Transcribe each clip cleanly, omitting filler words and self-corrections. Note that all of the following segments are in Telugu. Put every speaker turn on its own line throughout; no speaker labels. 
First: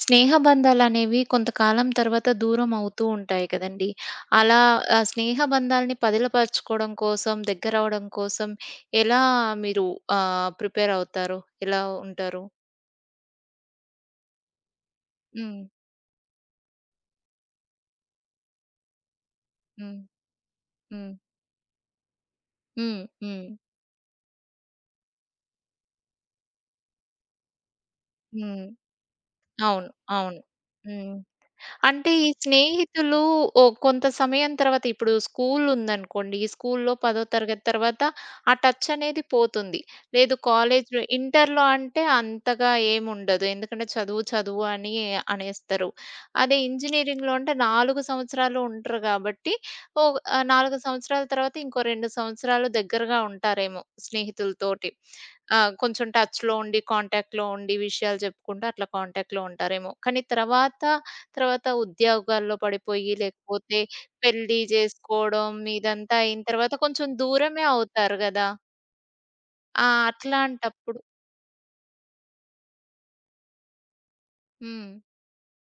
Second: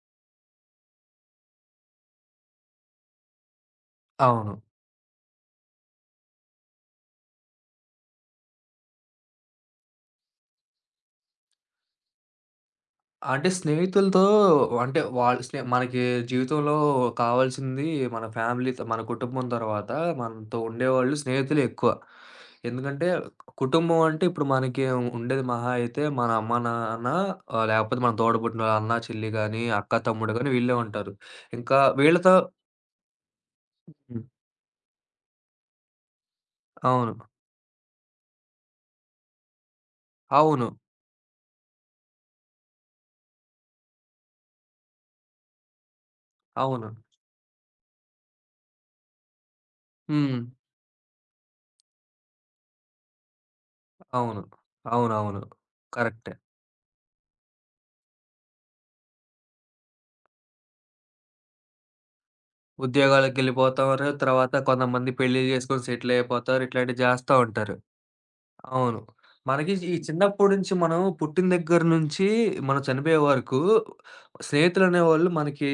స్నేహ బంధాలనేవి కొంతకాలం తర్వాత దూరం అవుతూ ఉంటాయి కదండీ!
అవును.
అలా ఆ స్నేహ బంధాల్ని పదిలపరచుకోవడం కోసం, దగ్గరవ్వడం కోసం ఎలా మీరు ప్రిపేర్ అవుతారు? ఎలా ఉంటారు?
అంటే స్నేహితులతో అంటే వాళ్ళు
హ్మ్.
మనకి జీవితంలో కావాల్సింది మన ఫ్యామిలీతో, మన కుటుంబం తర్వాత
హ్మ్.
మనతో
హ్మ్.
ఉండేవాళ్ళు స్నేహితులే ఎక్కువ.
హ్మ్.
ఎందుకంటే
హ్మ్.
కుటుంబం అంటే ఇప్పుడు మనకి ఉండేది మహా అయితే మన అమ్మ, నాన్న, లేకపోతే మన
హ్మ్.
తోడబుట్టినోళ్ళు అన్న, చెల్లి గాని,
అవును.
అక్క, తమ్ముడు
అవును.
గాని వీళ్ళే ఉంటారు.
హ్మ్.
ఇంకా
అంటే ఈ
వీళ్ళతో.
స్నేహితులు ఓ కొంత
హ్మ్.
సమయం తర్వాత ఇప్పుడు స్కూల్ ఉందనుకోండి. ఈ స్కూల్‌లో
అవును.
పదో తరగతి తర్వాత ఆ టచ్ అనేది పోతుంది. లేదు
అవును.
కాలేజ్‌లో ఇంటర్‌లో అంటే అంతగా ఏముండదు. ఎందుకంటే చదువు చదువు అని అనేస్తారు. అదే
అవును.
ఇంజినీరింగ్‌లో అంటే 4 సంవత్సరాలు ఉంటారు కాబట్టి ఓ
హ్మ్.
4 సంవత్సరాల తర్వాత ఇంకో 2 సంవత్సరాలు దగ్గరగా ఉంటారేమో
అవును.
స్నేహితులతోటి.
అవునవును.
ఆ! కొంచెం
కరెక్టే.
టచ్‌లో ఉండి, కాంటాక్ట్‌లో ఉండి విషయాలు చెప్పుకుంటూ అట్లా కాంటాక్ట్‌లో ఉంటారేమో. కానీ తర్వాత తర్వాత ఉద్యోగాల్లో పడిపోయి, లేకపోతే
ఉద్యోగాలకెళ్ళిపోతారు. తర్వాత
పెళ్లి
కొంతమంది పెళ్లిళ్లు
జేసుకోవడం
జేసుకొని సెటిల్
ఇదంతా అయిన
అయిపోతారు.
తర్వాత
ఇట్లాంటివి
కొంచెం
జేస్తా
దూరమే
ఉంటారు.
అవుతారు గదా!
అవును. మనకి
ఆ!
ఈ చిన్నప్పటి నుంచి
అట్లాంటప్పుడు
మనం పుట్టిన దగ్గర నుంచి మనం చనిపోయే వరకు
హ్మ్.
స్నేహితులనేవాళ్ళు మనకి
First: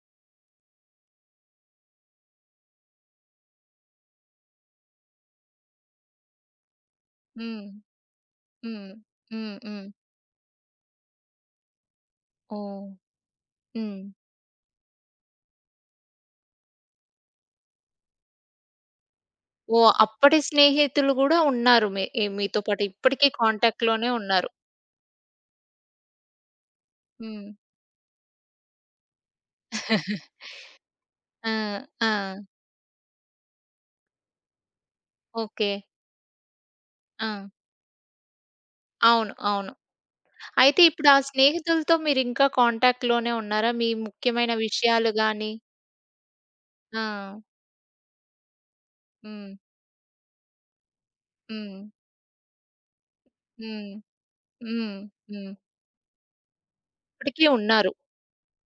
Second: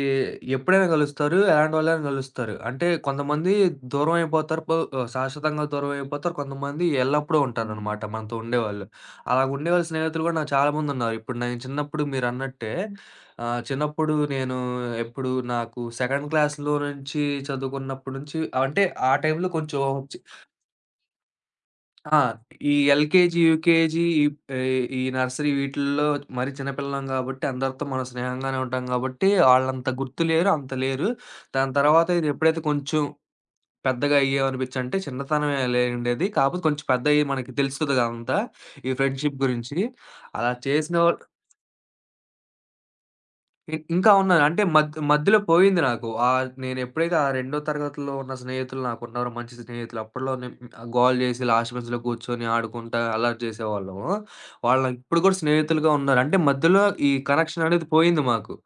ఎప్పుడైనా కలుస్తారు. ఎలాంటి వాళ్ళైనా కలుస్తారు. అంటే కొంతమంది దూరం అయిపోతారు. శాశ్వతంగా దూరం అయిపోతారు. కొంతమంది ఎల్లప్పుడూ
హ్మ్.
ఉంటారనమాట మనతో ఉండేవాళ్ళు.
హ్మ్.
అలా
హ్మ్. హ్మ్.
ఉండేవాళ్ళ స్నేహితులు కూడా నాకు చాలామందున్నారు. ఇప్పుడు నేను చిన్నప్పుడు మీరన్నట్టే,
ఓహ్! హ్మ్.
చిన్నప్పుడు నేను ఎప్పుడు నాకు సెకండ్ క్లాస్‌లో నుంచి చదువుకున్నప్పటి నుంచి, అంటే ఆ టైంలో కొంచెం
ఓహ్! అప్పటి స్నేహితులు గూడా ఉన్నారు. మీ
ఆ!
మీతో
ఈ
పాటు ఇప్పటికి
ఎల్‌కేజీ, యూకేజీ,
కాంటాక్ట్‌లోనే ఉన్నారు.
ఈ నర్సరీ వీటిల్లో మరి చిన్నపిల్లలం గాబట్టి,
హ్మ్.
అందరితో మనం స్నేహంగానే ఉంటాం గాబట్టి, ఆళ్ళంత గుర్తు లేరు, అంత లేరు.
ఆ!
దాని తర్వాత
ఆ!
ఇది ఎప్పుడైతే కొంచెం పెద్దగా అయ్యామనిపిచ్చంటే,
ఓకే.
చిన్నతనమేలే ఉండేది. కాపోతే కొంచెం పెద్దయ్యి
ఆ!
మనకి తెలుస్తది గదంతా, ఈ
అవును.
ఫ్రెండ్‌షిప్
అవును.
గురించి. అలా
అయితే
చేసిన
ఇప్పుడు ఆ స్నేహితులతో మీరింకా కాంటాక్ట్‌లోనే ఉన్నారా? మీ
ఇంకా ఉన్నాను.
ముఖ్యమైన
అంటే మధ్య
విషయాలు
మధ్యలో
గాని
పోయింది నాకు. నేనెప్పుడైతే ఆ
ఆ!
రెండో తరగతిలో ఉన్న స్నేహితులు నాకున్నారో
హ్మ్.
మంచి స్నేహితులు, అప్పట్లో నేను గోల చేసి లాస్ట్
హ్మ్.
బెంచ్‌లో కూర్చొని ఆడుకుంటా అల్లరి
హ్మ్.
చేసేవాళ్ళము. వాళ్ళు
హ్మ్.
ఇప్పుడు కూడా
హ్మ్.
స్నేహితులుగా ఉన్నారు. అంటే మధ్యలో ఈ
ఇప్పటికి
కనెక్షన్ అనేది
ఉన్నారు.
పోయింది మాకు.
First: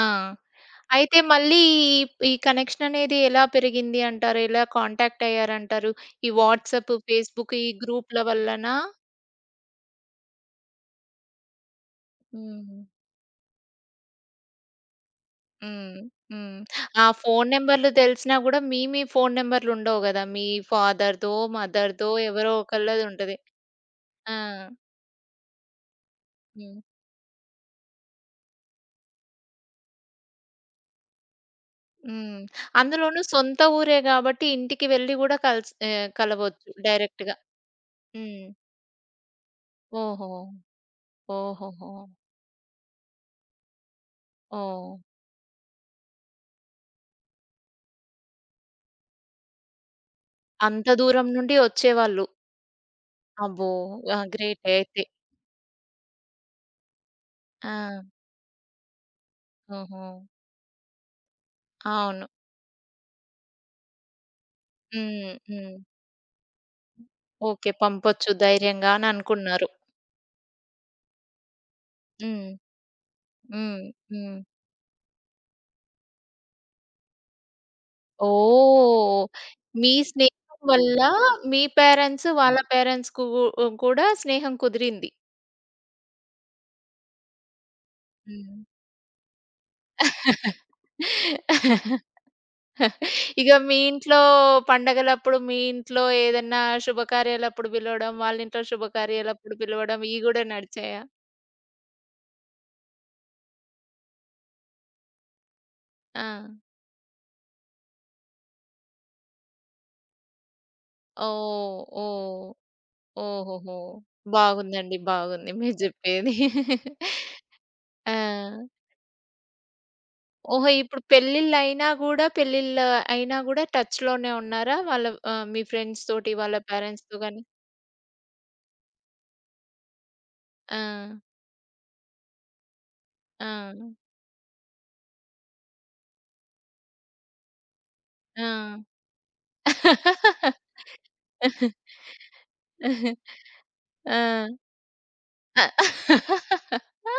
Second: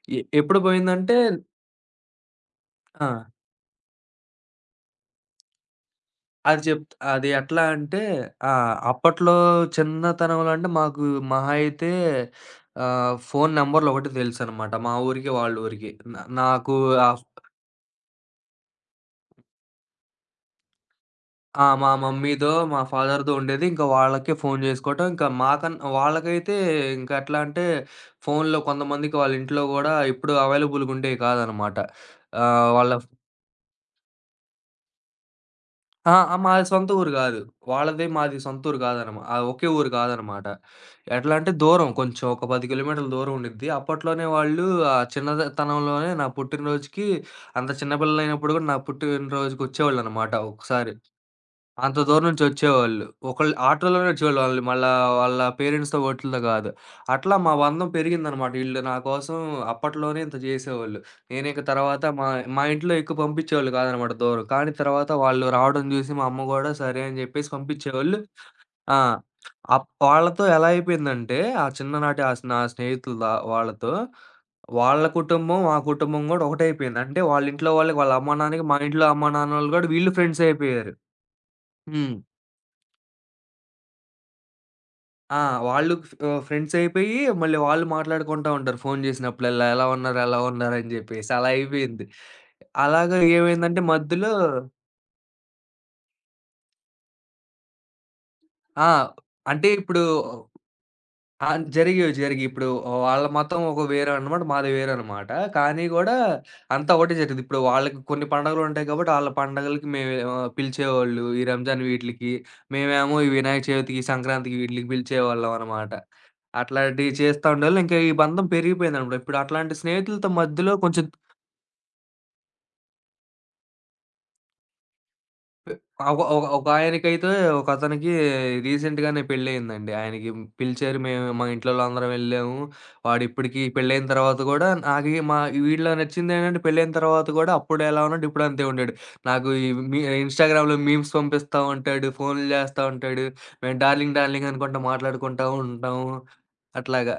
ఆ!
ఎప్పుడు పోయిందంటే
అయితే మళ్ళీ ఈ ఈ కనెక్షన్
ఆ!
అనేది ఎలా పెరిగింది అంటారు? ఎలా కాంటాక్ట్ అయ్యారంటారు? ఈ
అది
వాట్సాప్,
చెప్తా. అది
ఫేస్‌బుక్
ఎట్లా
ఈ
అంటే
గ్రూప్‌ల
ఆ!
వల్లనా?
అప్పట్లో చిన్నతనంలో అంటే మాకు మహా అయితే
హ్మ్.
ఫోను నంబర్‌లు ఒకటే తెలుసనమాట. మా ఊరికి వాళ్ళ ఊరికి.
హ్మ్. హ్మ్.
నాకు
ఆ
ఆ,
ఫోను నంబర్‌లు తెలిసినా గూడా మీ మీ ఫోను నంబర్‌లు ఉండవు గదా! మీ ఫాదర్‌దో,
ఆ! మా
మదర్‌దో
మమ్మీదో,
ఎవరో
మా
ఒకళ్ళది
ఫాదర్‌దో
ఉంటది.
ఉండేది. ఇంకా వాళ్ళకే
ఆ!
ఫోను జేసుకోవటం. ఇంకా వాళ్ళకైతే
హ్మ్.
ఇంక ఎట్లా అంటే, ఫోనులో కొంతమందికి వాళ్ళ ఇంట్లో గూడా ఎప్పుడు అవైలబుల్‌గా ఉండేవి కాదనమాట.
హ్మ్.
వాళ్ళ.
అందులోనూ సొంత ఊరే గాబట్టి ఇంటికి వెళ్లి గూడా కలిసి
ఆ! ఆ! మాది
కలవచ్చు
సొంత ఊరు
డైరెక్ట్‌గా.
గాదు. వాళ్ళది, మాది
హ్మ్.
సొంత ఊరు ఒకే ఊరు
ఓహో!
కాదనమాట. ఎట్లా అంటే దూరం
ఓహోహో!
కొంచెం ఒక 10 కిలోమీటర్ల దూరం ఉండిద్ది. అప్పట్లోనే వాళ్ళు
ఓహ్!
ఆ చిన్నతనంలోనే నా పుట్టినరోజుకి అంత చిన్న పిల్లలైనప్పుడు గూడా నా పుట్టినరోజుకొచ్చేవాళ్ళనమాట
అంత
ఒక్కసారి.
దూరం నుండి
అంత దూరం
వచ్చేవాళ్ళు.
నుంచొచ్చేవాళ్ళు. ఒకళ్ళు
అబ్బో!
ఆటోలోనే
ఆ!
వచ్చేవాళ్ళు. వాళ్ళు
గ్రేటే
మళ్ళా
అయితే.
వాళ్ళ పేరెంట్స్‌తో ఓట్లితో గాదు. అట్లా మా బంధం
ఆ!
పెరిగిందనమాట. ఈళ్ళు నా కోసం
ఓహో!
అప్పట్లోనే ఇంత జేసేవాళ్ళు. నేనిక తర్వాత మా
అవును.
మా ఇంట్లో ఎక్కువ పంపిచ్చేవాళ్ళు కాదనమాట దూరం. కానీ తర్వాత
హ్మ్.
వాళ్ళు
హ్మ్.
రావడం జూసి మా అమ్మ గూడా సరే అని జెప్పేసి
ఓకే.
పంపిచ్చేవాళ్ళు.
పంపొచ్చు ధైర్యంగా
ఆ!
అని అనుకున్నారు.
వాళ్ళతో ఎలా అయిపోయిందంటే, ఆ చిన్ననాటి ఆ
హ్మ్.
నా స్నేహితులు
హ్మ్.
వాళ్ళతో,
హ్మ్.
వాళ్ళ కుటుంబం, మా కుటుంబం గూడా ఒకటైపోయింది. అంటే వాళ్ళ ఇంట్లో వాళ్ళకి వాళ్ళ అమ్మ, నాన్నకి, మా ఇంట్లో
ఓహ్!
అమ్మ, నాన్నోళ్ళు గూడా
మీ
వీళ్ళు
స్నేహం
ఫ్రెండ్సయిపోయారు.
వల్ల మీ
హ్మ్.
పేరెంట్స్ వాళ్ళ పేరెంట్స్‌కు కూడా స్నేహం కుదిరింది.
ఆ! వాళ్ళు ఫ్రెండ్స్ అయిపోయి, మళ్ళీ వాళ్ళు మాట్లాడుకుంటా
హ్మ్.
ఉంటారు ఫోను చేసినప్పుడల్లా. ఎలా ఉన్నారు? ఎలా ఉన్నారు? అని జెప్పేసి. అలా అయిపోయింది. అలాగా
ఇగ మీ
ఏమైందంటే
ఇంట్లో
మధ్యలో
పండగలప్పుడు, మీ ఇంట్లో ఏదన్నా శుభకార్యాలప్పుడు పిలవడం, వాళ్ళ ఇంట్లో
ఆ!
శుభకార్యాలప్పుడు
అంటే
పిలవడం,
ఇప్పుడు
ఇయి గూడా నడిచాయా?
ఆ! జరిగేవి, జరిగేయి. ఇప్పుడు వాళ్ళ మతం ఒక వేరనమాట. మాది వేరనమాట. కానీ గూడా
ఆ!
అంతా ఒకటే జరిగేది. ఇప్పుడు వాళ్ళకి కొన్ని పండుగలుంటాయి కాబట్టి, ఆళ్ళ పండగలకి మేము, పిలిచేవాళ్ళు. ఈ
ఓహ్!
రంజాన్ వీటిలికి.
ఓహ్!
మేమేమో ఈ వినాయక
ఓహోహో!
చవితికి, సంక్రాంతికి వీటిలికి
బాగుందండి. బాగుంది
పిలిచేవాళ్ళం
మీరు
అనమాట.
జెప్పేది.
అట్లాంటివి చేస్తా ఉండేవాళ్ళం. ఇంకా ఈ
ఆ!
బంధం పెరిగిపోయిందనమాట. ఇప్పుడు అట్లాంటి స్నేహితులతో
ఓహో!
మధ్యలో
ఇప్పుడు
కొంచెం
పెళ్ళిళ్ళయినా గూడా పెళ్ళిళ్ళు అయినా గూడా టచ్‌లోనే ఉన్నారా? వాళ్ళ మీ ఫ్రెండ్స్
ఒక
తోటి,
ఒక
వాళ్ళ పేరెంట్స్‌తో
ఒకాయనకైతే
గాని?
ఒకతనికి రీసెంట్‌గానే పెళ్లయిందండి. ఆయనకి
ఆ!
పిలిచారు. మేము మా ఇంట్లోళ్ళందరం వెళ్ళాము.
ఆ!
వాడిప్పటికి పెళ్లయిన తర్వాత గూడా నాకు ఈ- మా వీడిలో నచ్చిందేంటంటే పెళ్లయిన తర్వాత గూడా అప్పుడెలా ఉన్నాడు,
ఆ!
ఇప్పుడు అంతే ఉండాడు. నాకు ఈ మీ ఇన్‌స్టాగ్రామ్‌లో మీమ్స్ పంపిస్తా ఉంటాడు. ఫోన్లు జేస్తా ఉంటాడు. మేము డార్లింగ్,
ఆ!
డార్లింగ్ అనుకుంటా మాట్లాడుకుంటా ఉంటాము.
ఆ!
అట్లాగా.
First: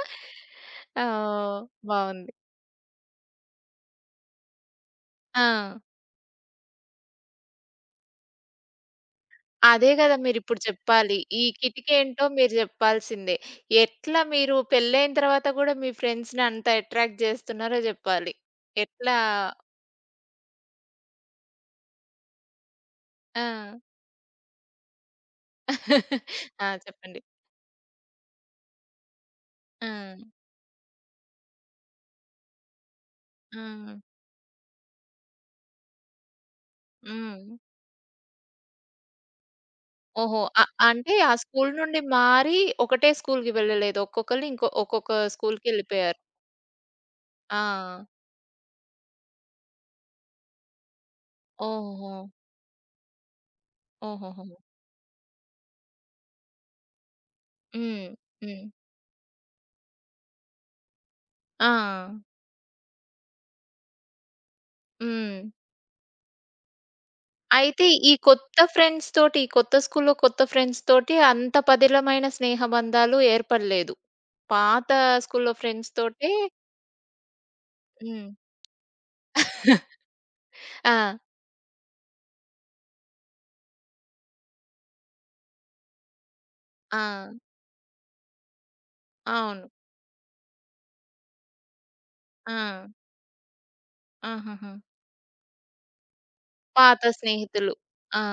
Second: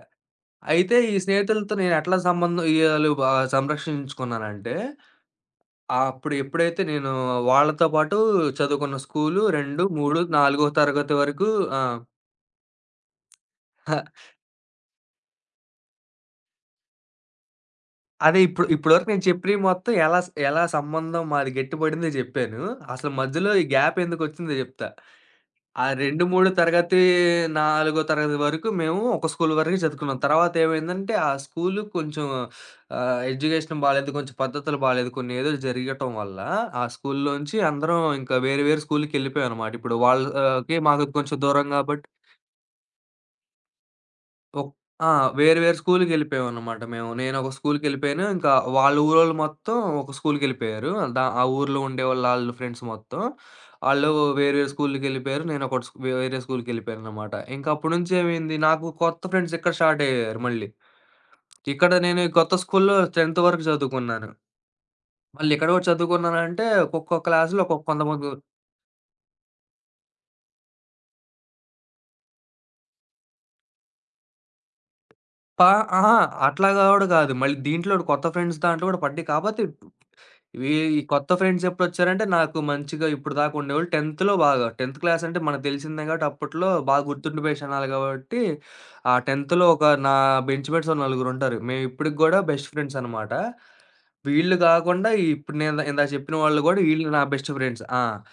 అయితే ఈ
ఓహ్!
స్నేహితులతో నేనెట్లా
బావుంది.
సంబంధం ఇయాలు సంరక్షించుకున్నానంటే
ఆ!
ఆ! అప్పుడు ఎప్పుడైతే నేను వాళ్ళతో పాటు చదువుకున్న స్కూలు 2,
అదే గదా!
3,
మీరిప్పుడు
4 తరగతి
చెప్పాలి. ఈ
వరకు ఆ!
కిటికేంటో మీరు జెప్పాల్సిందే. ఎట్లా మీరు పెళ్లయిన తర్వాత గూడా మీ ఫ్రెండ్స్‌ని అంత అట్రాక్ట్ జేస్తున్నారో జెప్పాలి.
అదే ఇప్పుడు ఇప్పటివరకు
ఎట్లా
నేను చెప్పినయి మొత్తం ఎలా ఎలా సంబంధం మాది గట్టిపడిందో జెప్పాను. అసలు
ఆ!
మధ్యలో ఈ గ్యాప్ ఎందుకొచ్చిందో జెప్తా. ఆ 2, 3
ఆ!
తరగతి,
చెప్పండి.
4 తరగతి వరకు మేము ఒక స్కూల్ వరకే
ఆ!
చదువుకున్నాం. తర్వాత ఏమైందంటే ఆ స్కూలు కొంచెం,
ఆ!
ఎడ్యుకేషన్ బాలేదు. కొంచెం పద్ధతులు బాలేదు. కొన్ని ఏదో జరగటం వల్ల ఆ
హ్మ్.
స్కూల్లోంచి అందరం ఇంకా వేరే వేరే స్కూల్‌కెళ్ళిపోయామనమాట. ఇప్పుడు
ఓహో!
వాళ్ళకి మాకు
అంటే ఆ
కొంచెం దూరం
స్కూల్ నుండి
గాబట్టి
మారి ఒకటే స్కూల్‌కి వెళ్ళలేదు. ఒక్కొక్కళ్ళు
ఒక్
ఇంకో
ఆ!
ఒక్కొక్క
వేరు వేరు
స్కూల్‌కెళ్ళిపోయారు.
స్కూల్‌కెళ్ళిపోయామన్నమాట మేము. నేనొక
ఆ!
స్కూల్‌కెళ్ళిపోయాను. ఇంకా వాళ్ళ ఊరోళ్ళు మొత్తం ఒక స్కూల్‌కెళ్ళిపోయారు. ఆ ఊర్లో
ఓహో!
ఉండేవాళ్ళు ఆళ్ళు ఫ్రెండ్స్ మొత్తం. ఆళ్ళు
ఓహోహో!
వేరు వేరు స్కూల్‌కెళ్ళిపోయారు. నేనొకటి స్కూ వేరే స్కూల్‌కెళ్ళిపోయానన్నమాట. ఇంక అప్పటి
హ్మ్.
నుంచి ఏమైంది,
హ్మ్.
నాకు కొత్త ఫ్రెండ్స్ ఇక్కడ స్టార్ట్ అయ్యారు మళ్ళీ.
ఆ!
ఇక్కడ నేను ఈ కొత్త స్కూల్‌లో 10థ్ వరకు చదువుకున్నాను.
హ్మ్.
మళ్ళీ ఎక్కడ కూడా చదువుకున్నానంటే ఒక్కొక్క క్లాస్‌లో ఒక్కొక్క
అయితే ఈ
కొంతమంది
కొత్త ఫ్రెండ్స్ తోటి, ఈ కొత్త స్కూల్‌లో కొత్త ఫ్రెండ్స్ తోటి అంత పదిలమైన స్నేహ బంధాలు ఏర్పడలేదు. పాత స్కూల్‌లో
పా
ఫ్రెండ్స్
అహా!
తోటే
అట్లా కూడా కాదు. మళ్ళీ దీంట్లో కూడా కొత్త
హ్మ్.
ఫ్రెండ్స్ దాంట్లో కూడా పడ్డాయి. కాపోతే ఇవి ఈ
ఆ!
కొత్త ఫ్రెండ్స్ ఎప్పుడొచ్చారంటే, నాకు మంచిగా ఇప్పుడు దాకా ఉండేవాళ్ళు 10థ్‌లో బాగా, 10థ్ క్లాస్ అంటే మనకు తెలిసిందే కాబట్టి అప్పట్లో బాగా
ఆ!
గుర్తుండిపోయే క్షణాలు కాబట్టి, ఆ 10థ్‌లో
అవును.
ఒక నా బెంచ్ మేట్స్ ఓ నలుగురుంటారు. మేము ఇప్పటికి గూడా
ఆ!
బెస్ట్ ఫ్రెండ్స్ అనమాట. వీళ్ళు
ఆహాహా!
గాకుండా ఇప్పుడు నేను ఇందాక చెప్పిన వాళ్ళు గూడా
పాత
వీళ్ళు నా బెస్ట్
స్నేహితులు.
ఫ్రెండ్స్. ఆ!
ఆ!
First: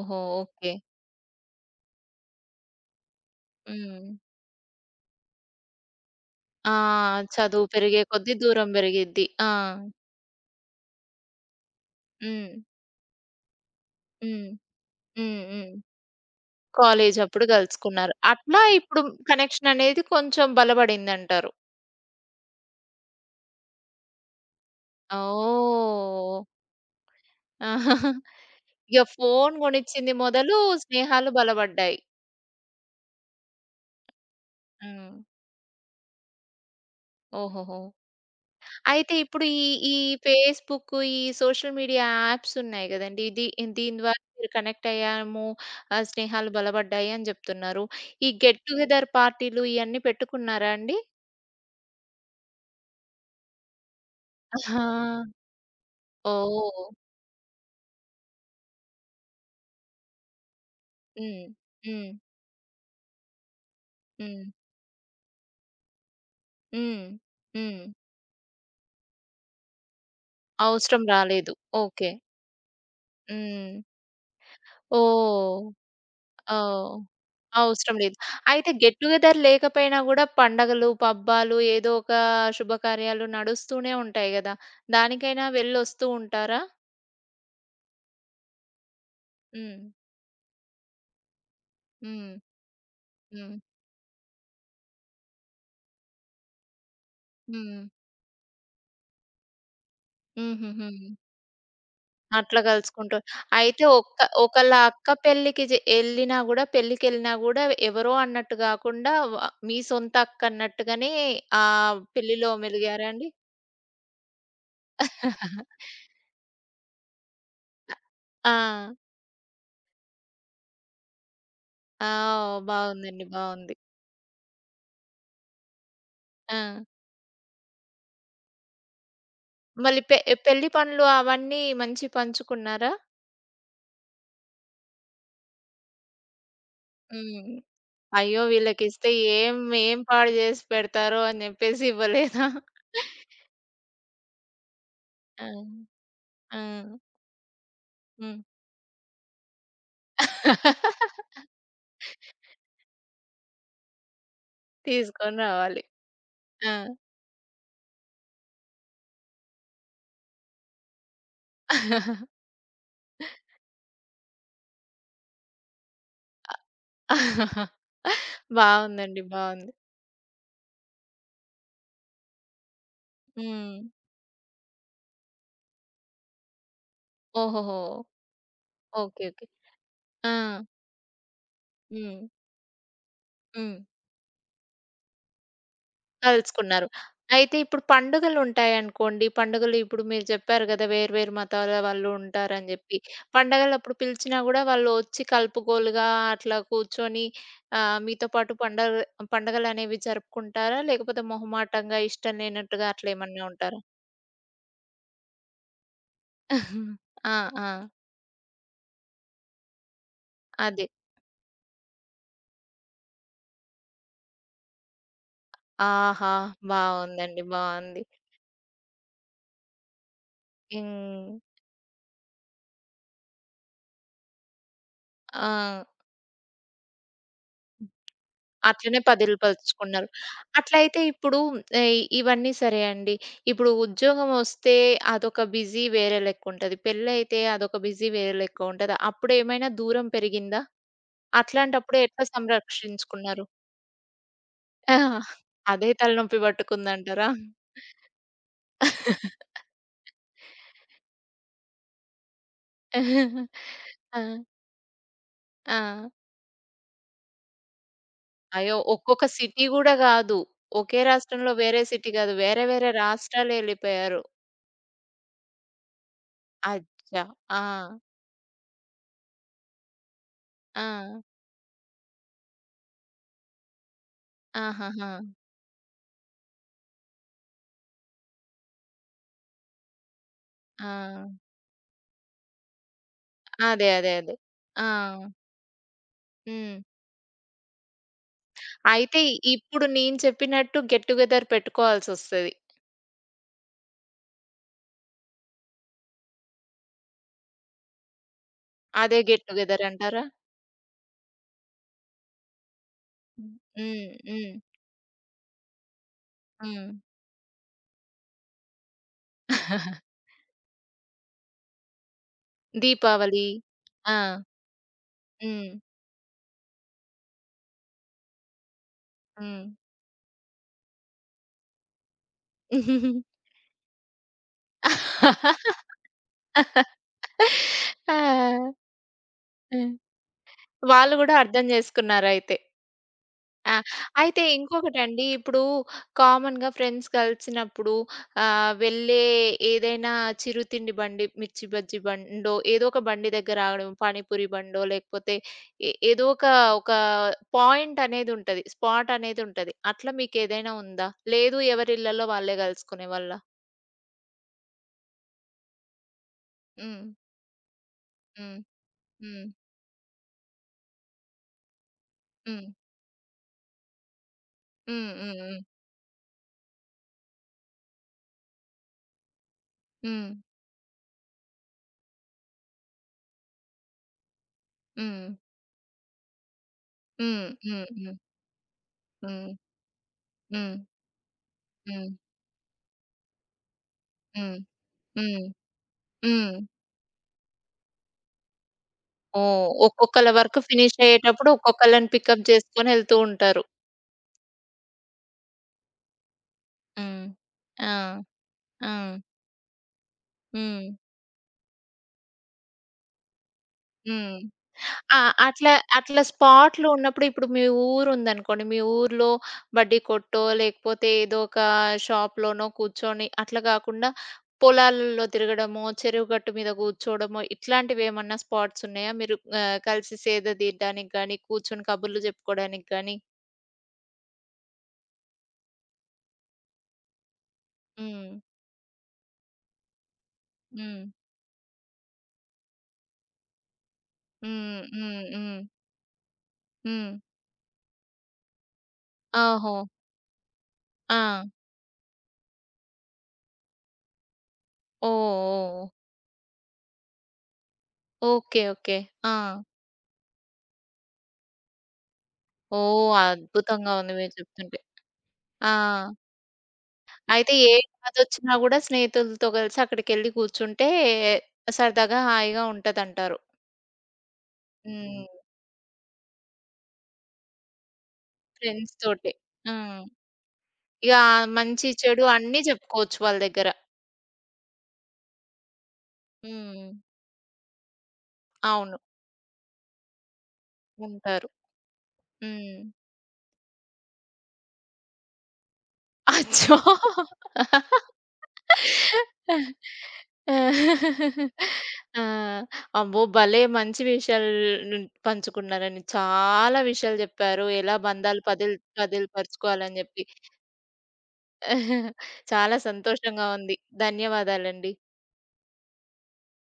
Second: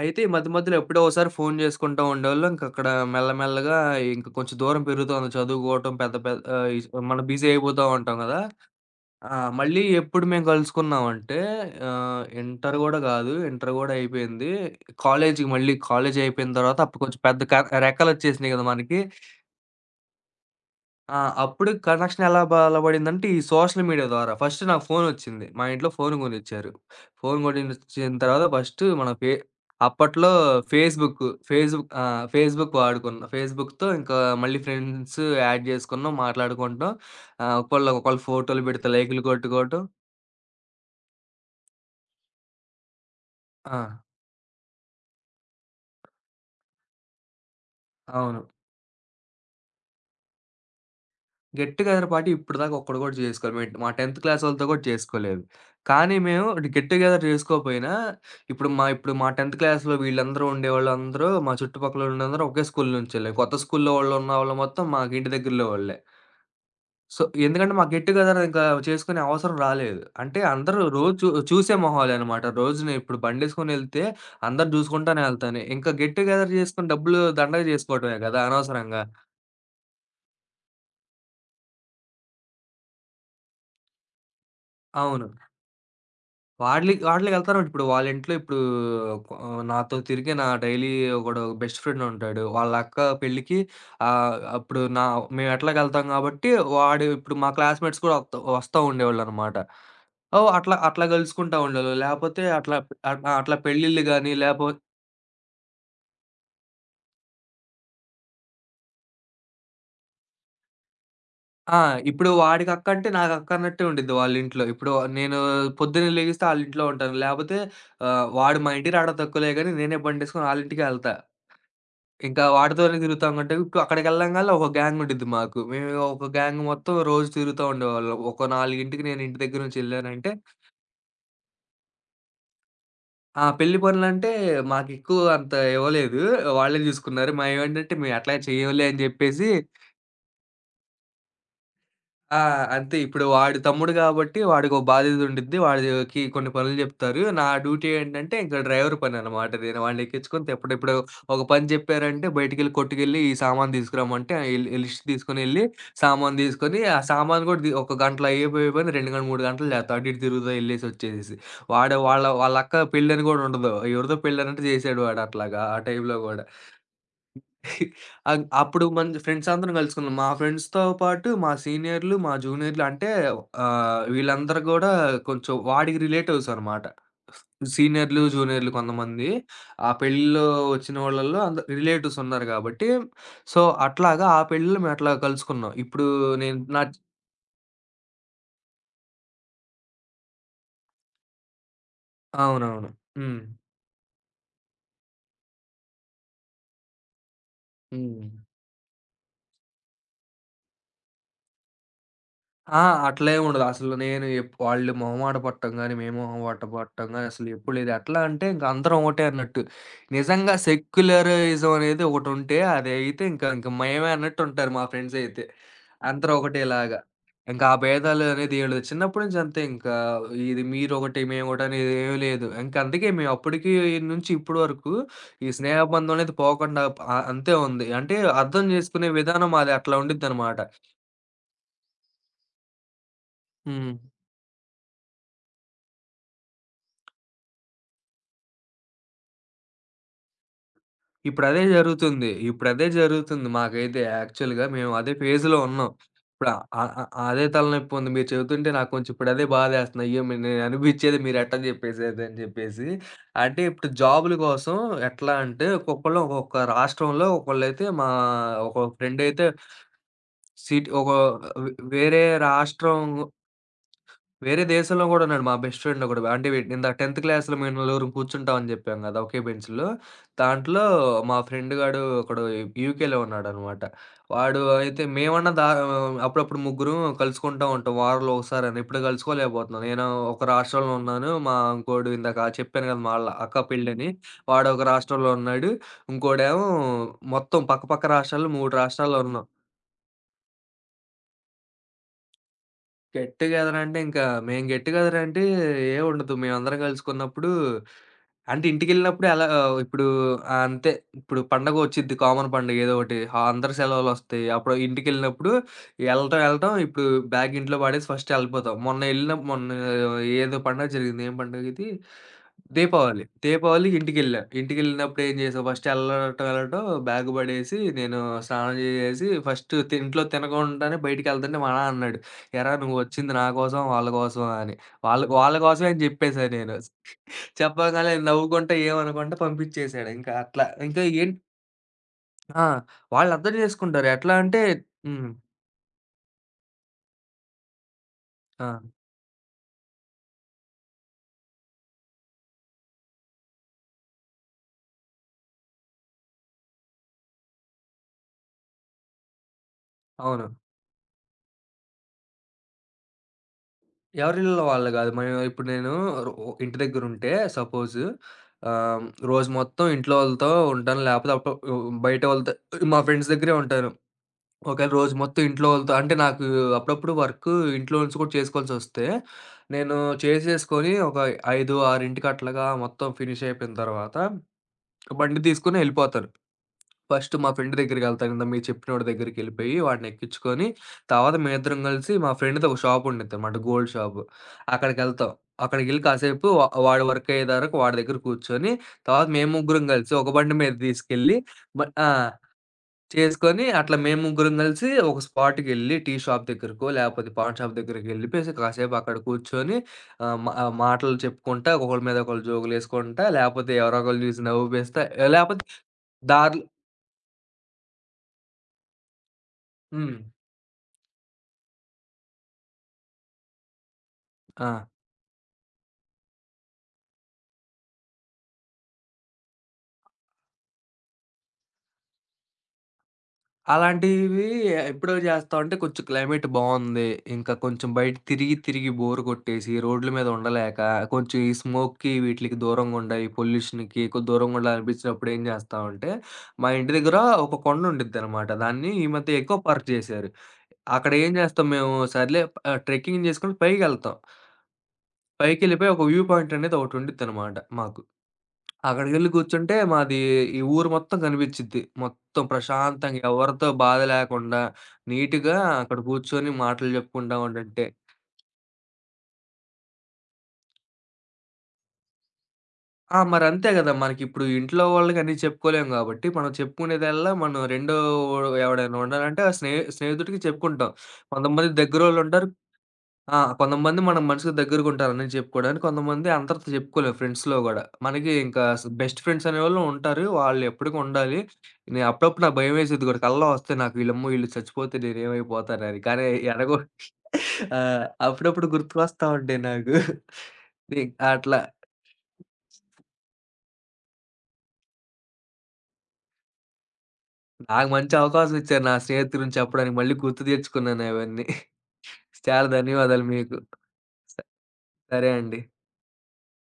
అయితే ఈ మధ్య
ఓకే.
మధ్యలో ఎప్పుడో ఒకసారి ఫోన్ జేసుకుంటూ ఉండేవాళ్ళం. ఇంక అక్కడ మెల్లమెల్లగా
హ్మ్.
ఇంక కొంచెం దూరం పెరుగుతోంది చదువుకోవటం పెద్ద పెద్ద, ఆహ్,
ఆ!
ఇస్ మనం బిజీ
చదువు
అయిపోతా
పెరిగే
ఉంటాం
కొద్దీ
గదా!
దూరం పెరిగిద్ది.
ఆ!
ఆ!
మళ్ళీ ఎప్పుడు మేము కలుసుకున్నామంటే,
హ్మ్.
ఇంటర్ గూడా గాదు. ఇంటర్ గూడా
హ్మ్.
అయిపోయింది.
హ్మ్.
కాలేజీకి
హ్మ్.
మళ్ళీ కాలేజీ అయిపోయిన తర్వాత అప్పుడు కొంచెం పెద్ద
కాలేజప్పుడు గలుసుకున్నారు.
రెక్కలొచ్చేసినాయి
అట్లా
గదా! మనకి.
ఇప్పుడు కనెక్షననేది కొంచెం
ఆ!
బలపడిందంటారు.
అప్పుడు కనెక్షన్ ఎలా బలపడిందంటే ఈ సోషల్ మీడియా ద్వారా. ఫస్ట్ నాకు ఫోనొచ్చింది. మా ఇంట్లో ఫోన్
ఓహ్!
గొనిచ్చారు. ఫోన్ గొనిచ్చిన తర్వాత ఫస్ట్
ఇగ
మన ఫే
ఫోను గొనిచ్చింది
అప్పట్లో
మొదలు
ఫేస్‌బుక్,
స్నేహాలు
ఫేస్‌బుక్
బలబడ్డాయి.
ఆ! ఫేస్‌బుక్ వాడుకున్నా. ఫేస్‌బుక్‌తో ఇంకా మళ్ళీ
హ్మ్.
ఫ్రెండ్స్ యాడ్ జేసుకున్నాం. మాట్లాడుకుంటాం.
ఓహోహో!
ఒకళ్ళకొకళ్ళు ఫోటోలు పెడితే
అయితే
లైకులు
ఇప్పుడు ఈ
కొట్టుకోవటం.
ఈ ఫేస్‌బుక్, ఈ సోషల్ మీడియా యాప్స్ ఉన్నాయి గదండీ! ఇది
ఆ!
దీని ద్వారా మీరు కనెక్ట్ అయ్యాము. స్నేహాలు బలపడ్డాయి అని జెప్తున్నారు. ఈ
అవును.
గెట్ టుగెదర్ పార్టీలు ఇయన్నీ పెట్టుకున్నారా అండి?
గెట్ టుగెదర్ పార్టీ ఇప్పటిదాకా ఒక్కడు గూడా జేసుకోలే. మేట్ మా 10థ్ క్లాస్ వాళ్ళతో గూడా
ఆహా!
చేసుకోలేదు. కానీ మేము
ఓహ్!
గెట్ టుగెదర్ జేసుకోపోయినా, ఇప్పుడు మా 10థ్ క్లాస్‌లో వీళ్ళందరూ ఉండేవాళ్ళందరూ,
హ్మ్.
మా చుట్టుపక్కల
హ్మ్.
ఉన్నందరూ ఒకే స్కూల్ నుంచోళ్ళే. కొత్త స్కూల్‌లో వాళ్ళున్న
హ్మ్.
వాళ్ళు మొత్తం మాకు ఇంటి దగ్గరలో వాళ్ళే.
హ్మ్.
సో, ఎందుకంటే
హ్మ్.
మాకు గెట్ టుగెదర్ ఇంకా చేసుకునే అవసరం రాలేదు. అంటే అందరూ
అవసరం
రోజు
రాలేదు.
చూసే
ఓకే.
మొహాలనమాట. రోజున ఇప్పుడు
హ్మ్.
బండేసుకొనెళ్తే అందరూ జూసుకుంటానే
ఓహ్!
ఎళ్తానే. ఇంకా గెట్ టుగెదర్ జేసుకొని
ఓహ్!
డబ్బులు దండగ
అవసరం లేదు.
జేసుకోవటమే గదా!
అయితే గెట్
అనవసరంగా.
టుగెదర్ లేకపోయినా గూడా పండగలు, పబ్బాలు ఏదో ఒక శుభకార్యాలు నడుస్తూనే ఉంటాయి గదా!
అవును.
దానికైనా వెళ్ళొస్తూ ఉంటారా?
వాడ్లి వాటిలికెళ్తారు. ఇప్పుడు వాళ్ళ ఇంట్లో ఇప్పుడు,
హ్మ్.
నాతో తిరిగే నా డైలీ ఒకడు బెస్ట్ ఫ్రెండ్
హ్మ్.
ఉంటాడు. వాళ్ళ అక్క
హ్మ్.
పెళ్ళికి ఆహ్, అప్పుడు నా మేము ఎట్లాగెళ్తాం కాబట్టి వాడు ఇప్పుడు మా
హ్మ్.
క్లాస్‌మేట్స్ కూడా వస్తా ఉండేవాళ్ళనమాట. ఓహ్! అట్లా
హుహుహు.
అట్లా కలుసుకుంటా ఉండేవాళ్ళు. లేపోతే
అట్లా
అట్లా,
కలుసుకుంటూ
అట్లా
అయితే
పెళ్ళిళ్ళు గాని లేపో.
ఒకళ్ళ అక్క పెళ్ళికి ఎళ్ళినా గూడా పెళ్ళికెళ్ళినా గూడా ఎవరో అన్నట్టు గాకుండా వ మీ సొంత అక్క అన్నట్టుగానే ఆ
ఆ! ఇప్పుడు
పెళ్ళిలో
వాడికి అక్క అంటే
మెలిగారా అండి?
నాకు అక్క అన్నట్టే ఉండిద్ది వాళ్ళింట్లో. ఇప్పుడు నేను పొద్దున్నే లెగిస్తే ఆళ్ళింట్లో ఉంటాను. లేపోతే, వాడు మా
ఆ!
ఇంటికి రావడం తక్కువలే గాని నేనే బండేసుకొని ఆళ్ళింటికే ఎళ్తా.
ఆ!
ఇంకా
ఓహ్!
వాడితోనే
బావుందండి.
తిరుగుతాం అంటే,
బావుంది.
ఇప్పుడు అక్కడికెళ్ళంగాల్నే ఒక గ్యాంగ్ ఉండిద్ది మాకు. మేము ఒక
ఆ!
గ్యాంగ్ మొత్తం రోజు తిరుగుతా ఉండేవాళ్ళం. ఒక 4కి నేను ఇంటి దగ్గర నుంచి
మళ్ళీ
ఎళ్ళానంటే
పెళ్లి పనులు అవన్నీ మంచి పంచుకున్నారా?
ఆ! పెళ్లి పనులంటే మాకెక్కువ అంత ఇవ్వలేదు. వాళ్ళే జూసుకున్నారు.
హ్మ్.
మేమేంటంటే మేము ఎట్లా
అయ్యో!
చెయ్యంలే అని
వీళ్ళకిస్తే
జెప్పేసి.
ఏం ఏం పాడు జేసి పెడతారో అని జెప్పేసి
ఆ!
ఇవ్వలేదా?
అంతే ఇప్పుడు వాడి తమ్ముడు గాబట్టి వాడికో బాధ్యత
ఆ!
ఉండిద్ది. వాడికి కొన్ని
ఆ!
పనులు జెప్తారు. నా డ్యూటీ ఏంటంటే
హ్మ్.
ఇంక డ్రైవర్ పననమాట. నేను వాడిని ఎక్కించుకొని తిప్పడం. ఇప్పుడు ఒక పని జెప్పారంటే బయటికెళ్ళి కొట్టుకెళ్ళి ఈ సామాను తీసుకురమ్మంటే ఆ లిస్ట్
తీసుకొని
తీసుకొనెళ్ళి
రావాలి.
సామాను
ఆ!
తీసుకొని ఆ సామాను గూడా ఒక గంటలో అయిపోయే పని 2 గంటలు 3 గంటలు జేత్తా. అటు ఇటు తిరుగుతా ఎళ్ళేసి వచ్చేసేసి. వాడు వాళ్ళ వాళ్ళ అక్క పెళ్ళని గూడా ఉండదు. ఎవరిదో పెళ్ళనంటే జేసాడు వాడు అట్లాగా ఆ టైంలో గూడా. అప్పుడు మన
బావుందండి.
ఫ్రెండ్స్
బావుంది.
అందరం కలుసుకున్నాం. మా ఫ్రెండ్స్‌తో పాటు మా సీనియర్‌లు, మా జూనియర్‌లు అంటే,
హ్మ్.
వీళ్ళందరూ గూడా కొంచెం వాడికి రిలేటివ్స్ అనమాట.
ఓహోహో!
సీనియర్‌లు, జూనియర్‌లు
ఓకే.
కొంతమంది.
ఓకే.
ఆ
ఆ!
పెళ్ళిలో వచ్చిన వాళ్ళలో రిలేటివ్స్
హ్మ్.
ఉన్నారు గాబట్టి, సో,
హ్మ్.
అట్లాగా ఆ పెళ్ళిలో మేము అట్లా కలుసుకున్నాం. ఇప్పుడు నేను నా.
కలుసుకున్నారు. అయితే ఇప్పుడు పండుగలుంటాయనుకోండి. పండుగలు ఇప్పుడు మీరు చెప్పారు గదా! వేరు వేరు మతాల వాళ్ళు ఉంటారని
అవునవును.
జెప్పి.
హ్మ్.
పండగలప్పుడు పిలిచినా గూడా వాళ్ళు ఒచ్చి కలుపుగోలుగా అట్లా కూర్చొని
హ్మ్.
మీతో పాటు పండగ పండగలనేవి జరుపుకుంటారా? లేకపోతే మొహమాటంగా ఇష్టం
ఆ!
లేనట్టుగా
అట్లేం
అట్లేమన్నా
ఉండదు.
ఉంటారా?
అసలు నేను వాళ్ళు మొహమాట పడటం గాని, మేము మొహమాట పడటం గాని
ఆ!
అసలు
ఆ!
ఎప్పుడు లేదు. ఎట్లా అంటే ఇంక అందరం ఒకటే అన్నట్టు. నిజంగా
అదే.
సెక్యులరిజం అనేది ఒకటుంటే అదైతే ఇంక ఇంక మేమే అన్నట్టు ఉంటారు మా ఫ్రెండ్స్ అయితే. అందరూ
ఆహా!
ఒకటేలాగా.
బావుందండి.
ఇంక ఆ
బావుంది.
భేదాలు అనేది ఏం లేదు. చిన్నప్పటి నుంచి అంతే ఇంకా ఇది మీరొకటి,
హ్మ్.
మేమొకటి అనేది ఏమి లేదు. ఇంక అందుకే మేము అప్పటికి నుంచి ఇప్పటి వరకు ఈ
ఆ!
స్నేహబంధం అనేది పోకుండా, అంతే ఉంది. అంటే అర్థం
అట్లనే
చేసుకునే విధానం మాది అట్లా
పదిలపరుచుకున్నారు.
ఉండిద్దనమాట.
అట్లయితే ఇప్పుడు ఇవన్నీ సరే అండి. ఇప్పుడు
హ్మ్.
ఉద్యోగమొస్తే అదొక బిజీ వేరే లెక్కుంటది. పెళ్లయితే అదొక బిజీ వేరే లెక్క ఉంటది. అప్పుడేమైనా దూరం పెరిగిందా?
ఇప్పుడదే
అట్లాంటప్పుడు ఎట్లా
జరుగుతుంది. ఇప్పుడదే
సంరక్షించుకున్నారు?
జరుగుతుంది మాకైతే యాక్చువల్‌గా. మేము
ఆ!
అదే ఫేజ్‌లో
అదే
ఉన్నాం.
తలనొప్పి
ఇప్పుడు ఆహ్, ఆహ్,
పట్టుకుందంటారా?
అదే తలనొప్పి ఉంది. మీరు చెబుతుంటే నాకు కొంచెం ఇప్పుడు అదే బాధేస్తుంది. అయ్యో! నేను అనిపించేది మీరు ఎట్టా చెప్పేసేది అని చెప్పేసి. అంటే ఇప్పుడు
ఆ!
జాబ్‌ల కోసం ఎట్లా అంటే
ఆ!
ఒక్కొక్కళ్ళు ఒక్కొక్క రాష్ట్రంలో ఒకళ్ళైతే మా
అయ్యో!
ఒక ఫ్రెండ్
ఒక్కొక్క
అయితే
సిటీ గూడా గాదు.
సిటీ
ఒకే
ఒక
రాష్ట్రంలో
వే
వేరే సిటీ
వేరే
గాదు. వేరే వేరే
రాష్ట్రం,
రాష్ట్రాలెళ్ళిపోయారు.
వేరే దేశంలో గూడానండి మా బెస్ట్ ఫ్రెండ్‌లో గూడా. అంటే ఇందాక 10థ్
అచ్చా!
క్లాస్‌లో
ఆ!
మేము నలుగురం కూర్చుంటామని జెప్పాను గదా! ఒకే బెంచ్‌లో. దాంట్లో
ఆ!
మా ఫ్రెండ్ గాడు ఒకడు యూకేలో ఉన్నాడనమాట. వాడు అయితే
ఆహాహా!
అప్పుడప్పుడు ముగ్గురం కలుసుకుంటా ఉంటాం. వారంలో ఒకసారని. ఇప్పుడు కలుసుకోలేకపోతున్నాం. నేను ఒక రాష్ట్రంలో
ఆ!
ఉన్నాను. మా ఇంకోడు ఇందాక చెప్పాను గదా! మా ఆళ్ళ అక్క
అదే.
పెళ్ళని.
అదే. అదే. ఆ!
వాడొక రాష్ట్రంలో ఉన్నాడు. ఇంకోడేమో
హ్మ్.
మొత్తం పక్కపక్క రాష్ట్రాల్లో 3 రాష్ట్రాల్లో
అయితే
ఉన్నాం.
ఇప్పుడు నేను చెప్పినట్టు గెట్ టుగెదర్ పెట్టుకోవాల్సొస్తది.
గెట్ టుగెదర్ అంటే ఇంకా మేము గెట్ టుగెదర్ అంటే ఏం ఉండదు. మేమందరం కలుసుకున్నప్పుడు అంటే
అదే
ఇంటికెళ్ళినప్పుడు ఎలా
గెట్ టుగెదర్ అంటారా?
అంతే. ఇప్పుడు పండగ వచ్చిద్ది కామన్ పండగ ఏదో ఒకటి. అందరి
హ్మ్.
సెలవులొస్తాయి.
హ్మ్.
అప్పుడు ఇంటికెళ్ళినప్పుడు ఎళ్ళటం, ఎళ్ళటం
హ్మ్.
ఇప్పుడు బ్యాగ్ ఇంట్లో పడేసి ఫస్ట్ ఎళ్ళిపోతాం. మొన్న ఎళ్ళిన మొన్న ఏదో పండగ జరిగింది. ఏం పండగ ఇది? దీపావళి.
దీపావళి.
దీపావళి
ఆ!
ఇంటికెళ్ళా. ఇంటికెళ్ళినప్పుడు ఏం చేసాం,
హ్మ్.
ఫస్ట్ ఎళ్ళటం, ఎళ్ళటం బ్యాగ్ పడేసి నేను స్నానం చేసేసి
హ్మ్.
ఫస్ట్ ఇంట్లో తినకుండానే బయటికెళ్తుంటే మా నాన్న అన్నాడు. ఎరా నువ్వొచ్చింది నా కోసం, వాళ్ళ కోసం అని. వాళ్ళ వాళ్ళ కోసమే అని జెప్పేశా నేను. చెప్పగానే నవ్వుకుంటా,
ఆ!
ఏమనకుండా
హ్మ్.
పంపించేసాడు. ఇంకా అట్లా. ఇంకా
వాళ్ళు
ఏం.
గూడా అర్థం జేసుకున్నారయితే.
ఆ! వాళ్ళు అర్థం
ఆ!
జేసుకుంటారు. ఎట్లా
అయితే
అంటే.
ఇంకొకటండి.
హ్మ్.
ఇప్పుడు కామన్‌గా ఫ్రెండ్స్ కలిసినప్పుడు
ఆ!
వెళ్ళే ఏదైనా చిరుతిండి బండి, మిర్చి బజ్జీ బండో, ఏదో ఒక బండి దగ్గర ఆగడం, పానీపూరి బండో లేకపోతే ఏదో ఒక ఒక పాయింట్ అనేదుంటది. స్పాట్ అనేదుంటది. అట్లా
అవును.
మీకేదైనా ఉందా? లేదు ఎవరిళ్ళలో వాళ్ళే కలుసుకునేవాళ్ళా?
ఎవరిళ్ళలో వాళ్ళు గాదు. మనం ఇప్పుడు నేను రో ఇంటి
హ్మ్.
దగ్గరుంటే సపోజ్,
హ్మ్.
ఆహ్,
హ్మ్.
రోజు మొత్తం ఇంట్లో వాళ్ళతో ఉంటాను. లేపోతే అప్పుడు బయట వాళ్ళతో
హ్మ్.
మా ఫ్రెండ్స్ దగ్గరే ఉంటాను. ఒకవేళ
హ్మ్.
రోజు మొత్తం
హ్మ్.
ఇంట్లో వాళ్ళతో అంటే నాకు అప్పుడప్పుడు వర్క్ ఇంట్లో నుంచి కూడా చేసుకోవాల్సొస్తే, నేను
హ్మ్.
చేసేసుకొని ఒక 5, 6కి అట్లాగా మొత్తం ఫినిష్ అయిపోయిన తర్వాత,
హ్మ్.
బండి తీసుకొని ఎళ్ళిపోతాను. ఫస్ట్
హ్మ్.
మా ఫ్రెండ్
హ్మ్.
దగ్గరికెళ్తాను. ఇందాక మీకు చెప్పినోడి
హ్మ్. హ్మ్.
దగ్గరికెళ్ళిపోయి వాడిని ఎక్కించుకొని,
హ్మ్.
తర్వాత మేమిద్దరం
హ్మ్.
కలిసి మా ఫ్రెండ్‌ది ఒక షాప్ ఉండిద్దనమాట, గోల్డ్ షాపు.
హ్మ్.
అక్కడికెళ్తాం.
హ్మ్. హ్మ్.
అక్కడికెళ్ళి కాసేపు
హ్మ్.
వాడి వర్క్ అయ్యేదారకు వాడి దగ్గర కూర్చొని, తర్వాత మేము
ఓహ్!
ముగ్గురం కలిసి ఒక
ఒక్కొక్కళ్ళ
బండి
వర్క్
మీద
ఫినిష్
తీసుకెళ్ళి
అయ్యేటప్పుడు
బ ఆ!
ఒక్కొక్కళ్ళని పికప్ చేసుకొని వెళ్తూ
చేసుకొని
ఉంటారు.
అట్లా మేము ముగ్గురం కలిసి ఒక స్పాట్‌కెళ్ళి టీ షాప్ దగ్గరకో,
హ్మ్.
లేపోతే పాన్ షాప్
ఆ!
దగ్గరికెళ్ళిపోయేసి
ఆ!
కాసేపు అక్కడ కూర్చొని,
హ్మ్.
మాటలు చెప్పుకుంటా, ఒకళ్ళ మీద ఒకళ్ళు జోకులేసుకుంటా, లేపోతే ఎవరో ఒకళ్ళు
హ్మ్.
చూసి నవ్వు పేస్తా
ఆ!
లేపోతే
అట్లా అట్లా
దార్లు.
స్పాట్‌లో ఉన్నప్పుడు ఇప్పుడు మీ ఊరుందనుకోండి. మీ ఊర్లో బడ్డీ
హ్మ్.
కొట్టో, లేకపోతే ఏదో ఒక షాప్‌లోనో కూర్చొని అట్లా గాకుండా
ఆ!
పొలాలలో తిరగడమో, చెరువు గట్టు మీద కూర్చోవడమో ఇట్లాంటివేమన్నా స్పాట్స్ ఉన్నాయా? మీరు కలిసి సేద దీరడానికి గాని, కూర్చొని కబుర్లు చెప్పుకోవడానికి గాని?
అలాంటివి ఎప్పుడో జేస్తా ఉంటే కొంచెం క్లైమేట్ బావుంది. ఇంకా కొంచెం బయట
హ్మ్.
తిరిగి, తిరిగి బోర్ కొట్టేసి రోడ్ల మీద ఉండలేక,
హ్మ్.
కొంచెం ఈ స్మోక్‌కి వీటిలికి దూరంగుండాలి, ఈ పొల్యూషన్‌కి
హ్మ్. హ్మ్.
దూరంగుండాలనిపించినప్పుడు ఏం
హ్మ్.
జేస్తామంటే, మా ఇంటి
హ్మ్.
దగ్గర ఒక కొండ ఉండిద్దనమాట. దాన్ని ఈ మధ్య ఎకో
ఆహో!
పార్క్ జేశారు. అక్కడ ఏం
ఆ!
జేస్తాం మేము సర్లే, ట్రెక్కింగ్ జేసుకొని పైకెళ్తాం.
ఓహ్! ఓహ్!
పైకెళ్ళిపోయి ఒక వ్యూ పాయింట్ అనేది ఒకటుండిద్దనమాట మాకు.
ఓకే. ఓకే.
అక్కడికెళ్లి
ఆ!
కూర్చుంటే మాది ఈ ఊరు మొత్తం కనిపిచ్చిద్ది. మొత్తం
ఓహ్!
ప్రశాంతంగా ఎవరితో
అద్భుతంగా
బాధ
ఉంది మీరు
లేకుండా
చెప్తుంటే.
నీట్‌గా
ఆ!
అక్కడ కూర్చొని మాటలు చెప్పుకుంటా
అయితే ఏ
ఉండంటే.
బాధొచ్చినా గూడా స్నేహితులతో కలిసి అక్కడికెళ్లి కూర్చుంటే సరదాగా హాయిగా
ఆ!
ఉంటదంటారు.
మరంతే గదా! మనకిప్పుడు ఇంట్లో వాళ్ళకి
హ్మ్.
అన్నీ చెప్పుకోలేం గాబట్టి, మనం చెప్పుకునేదల్లా మనం రెండో
ఫ్రెండ్స్
ఎవడైనా
తోటి.
ఉన్నాడంటే ఆ
హ్మ్.
స్నేహితుడికి చెప్పుకుంటాం.
ఇక
కొంతమంది
మంచి, చెడు
దగ్గరోళ్ళుంటారు.
అన్నీ చెప్పుకోవచ్చు వాళ్ళ
ఆ!
దగ్గర.
కొంతమంది మనం మనిషికి దగ్గరగుంటారని చెప్పుకోడానికి. కొంతమంది అందరితో
హ్మ్.
చెప్పుకోలేం ఫ్రెండ్స్‌లో గూడా. మనకి ఇంకా
అవును.
బెస్ట్ ఫ్రెండ్స్ అనేవాళ్ళు ఉంటారు. వాళ్ళు ఎప్పటికి ఉండాలి.
ఉంటారు.
అప్పుడప్పుడు నాకు
హ్మ్.
భయమేసేది గూడా. కల్లో వస్తాయి నాకు వీళ్ళమ్మో! ఈళ్ళు చచ్చిపోతే నేనేమైపోతానని. కానీ ఎడగొ
అచ్చో!
ఆ! అప్పుడప్పుడు గుర్తుకొస్తా ఉంటాయి నాకు. నే అట్లా.
ఆ! అమ్మో! భలే మంచి విషయాలు పంచుకున్నారండి. చాలా విషయాలు జెప్పారు.
నాకు
ఎలా
మంచి
బంధాలు
అవకాశం ఇచ్చారు నా స్నేహితుల గురించి చెప్పడానికి.
పదిలపరుచుకోవాలని
మళ్ళీ
జెప్పి.
గుర్తు తెచ్చుకున్నాను అవన్నీ. చాలా
చాలా
ధన్యవాదాలు
సంతోషంగా
మీకు.
ఉంది.
స
ధన్యవాదాలండి.
సరే అండి.